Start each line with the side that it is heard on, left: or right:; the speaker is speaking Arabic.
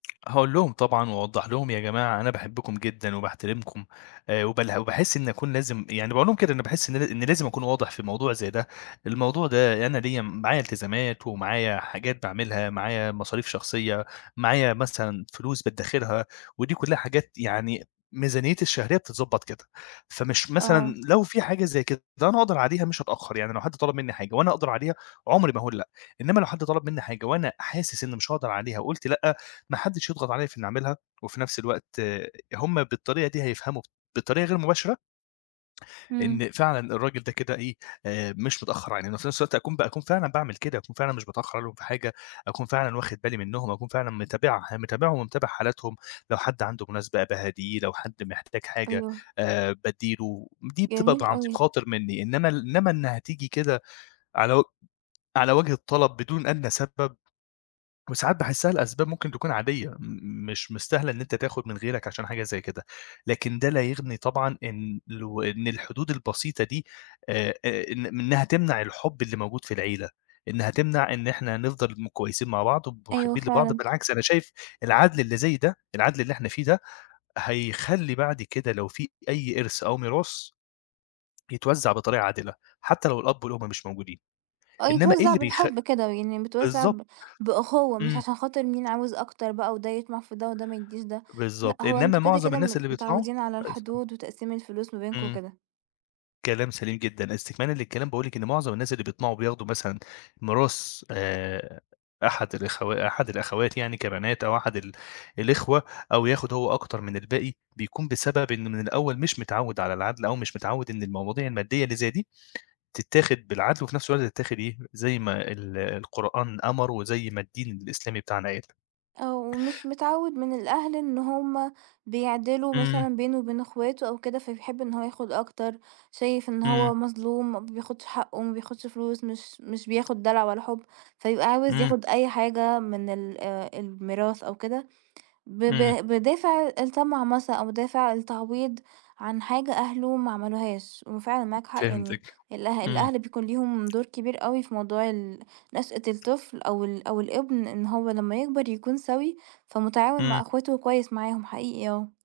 left: هاقول لهم طبعًا وأوضّح لهم، يا جماعة أنا باحبكم جدًا وباحترمكم آآ وبالها وباحس إنّي أكون لازم يعني باقول لهم كده، أنا باحس إن أنا إن لازم أكون واضح في الموضوع زي ده. الموضوع ده أنا ليّا م معايا التزامات ومعايا حاجات بأعملها، معايا مصاريف شخصية، معايا مثلًا فلوس بأدّخِرها. ودي كُلّها حاجات يعني ميزانيتي الشهرية بتتضبّط كده. فمش مثلًا
right: آه.
left: لو في حاجة زي كده ده أنا أقدر عليها، مش هاتأخّر. يعني لو حد طلب منّي حاجة وأنا أقدر عليها، عمُري ما هاقول لأ. إنّما لو حد طلب منّي حاجة وأنا حاسس إنّي مش هأقدر عليها وقُلت لأ، ما حدّش يضغط عليَّ في إنّي أعملها وفي نفس الوقت هم بالطريقة دي هيفهموا بطريقة غير مباشرة
right: إمم.
left: إن فعلًا الراجل ده كده إيه، آآ مش متأخّر عنّنا. وفي نفس الوقت أكون ب أكون فعلًا باعمل كده. أكون فعلًا مش باتأخّر عليهم في حاجة، أكون فعلًا واخد بالي منّهم، وأكون فعلًا متابعه متابعهم ومتابع حالاتهم. لو حد عنده مناسبة، باهاديه، لو حد محتاج حاجة
right: أيوه.
left: آآ بادّي له. ودي بتبقى
right: جميل
left: عن طِيب
right: أوي.
left: بخاطر منّي، إنّما ال إنّما إنّها تيجي كده على وج على وجه الطلب بدون أدنى سبب، وساعات باحسّها لأسباب ممكن تكون عادية م مش مستاهلة إن أنت تاخد من غيرك عشان حاجة زي كده. لكن ده لا يغني طبعًا إن لو إن الحدود البسيطة دي آآ أ إن إنّها تمنع الحب اللي موجود في العيلة. إنّها تمنع إن إحنا نفضل م كويسين مع بعض وب
right: أيوه
left: مُحبّين لبعض
right: فعلًا.
left: بالعكس، أنا شايف العدل اللي زي ده، العدل اللي إحنا فيه ده، هيخلّي بعد كده لو في أي إرث أو ميراث، يتوزّع بطريقة عادلة حتّى لو الأب والأم مش موجودين.
right: آه
left: إنّما إيه
right: يتوزّع
left: اللي بيخ
right: بالحب كده. ويعني متوزّع ب
left: بالضبط.
right: بأُخُوّة، مش
left: إمم.
right: عشان خاطر مين عاوز أكتر بقى وده يطمع في ده وده ما يدّيش ده. لأ
left: بالضبط.
right: هو
left: إنّما
right: أنتم كده،
left: معظم
right: كده م
left: الناس اللي بيطمعوا
right: متعوّدين على
left: كويس آه.
right: الحدود وتقسيم الفلوس ما بينكم
left: إمم.
right: وكده.
left: كلام سليم جدًا. إستكمالًا للكلام، باقول لِك إن معظم الناس اللي بيطمعوا بياخدوا مثلًا ميراث آآ أحد الأخوا أحد الأخوات يعني كبنات أو أحد ال الإخوة أو ياخد هو أكتر من الباقي، بيكون بسبب إن من الأول مش متعوّد على العدل أو مش متعوّد إن المواضيع المادّية اللي زي دي تتّاخِد بالعدل وفي نفس الوقت تتاخِد إيه، زي ما ال القرآن أمَر وزي ما الدين الإسلامي بتاعنا قال.
right: آه. ومش متعوّد من الأهل إن هم بيعدِلوا
left: إمم.
right: مثلًا بينه وبين إخواته أو كده، فبيحب إن هو ياخد أكتر. شايف إن
left: إمم.
right: هو مظلوم، ما بياخدش حقّه، ما بياخدش فلوس، مش مش بياخد دلع ولا حُب، فيبقى عاوز
left: إمم.
right: ياخد أي حاجة من ال آآ الميراث أو كده، ب ب
left: إمم.
right: بِدافع الطمع مث أو بِدافع التعويض عن حاجة أهله ما عملوهاش. وفعلًا معاك حق. يعني
left: فهمتِك.
right: الأه
left: إمم.
right: الأهل بيكون ليهم دور كبير أوي في موضوع ال نشأة الطفل أو ال أو الابن إن هو لمّا يكبر يكون سَوِي، فمُتعاون مع
left: إمم.
right: إخواته وكويس معاهم حقيقي آه.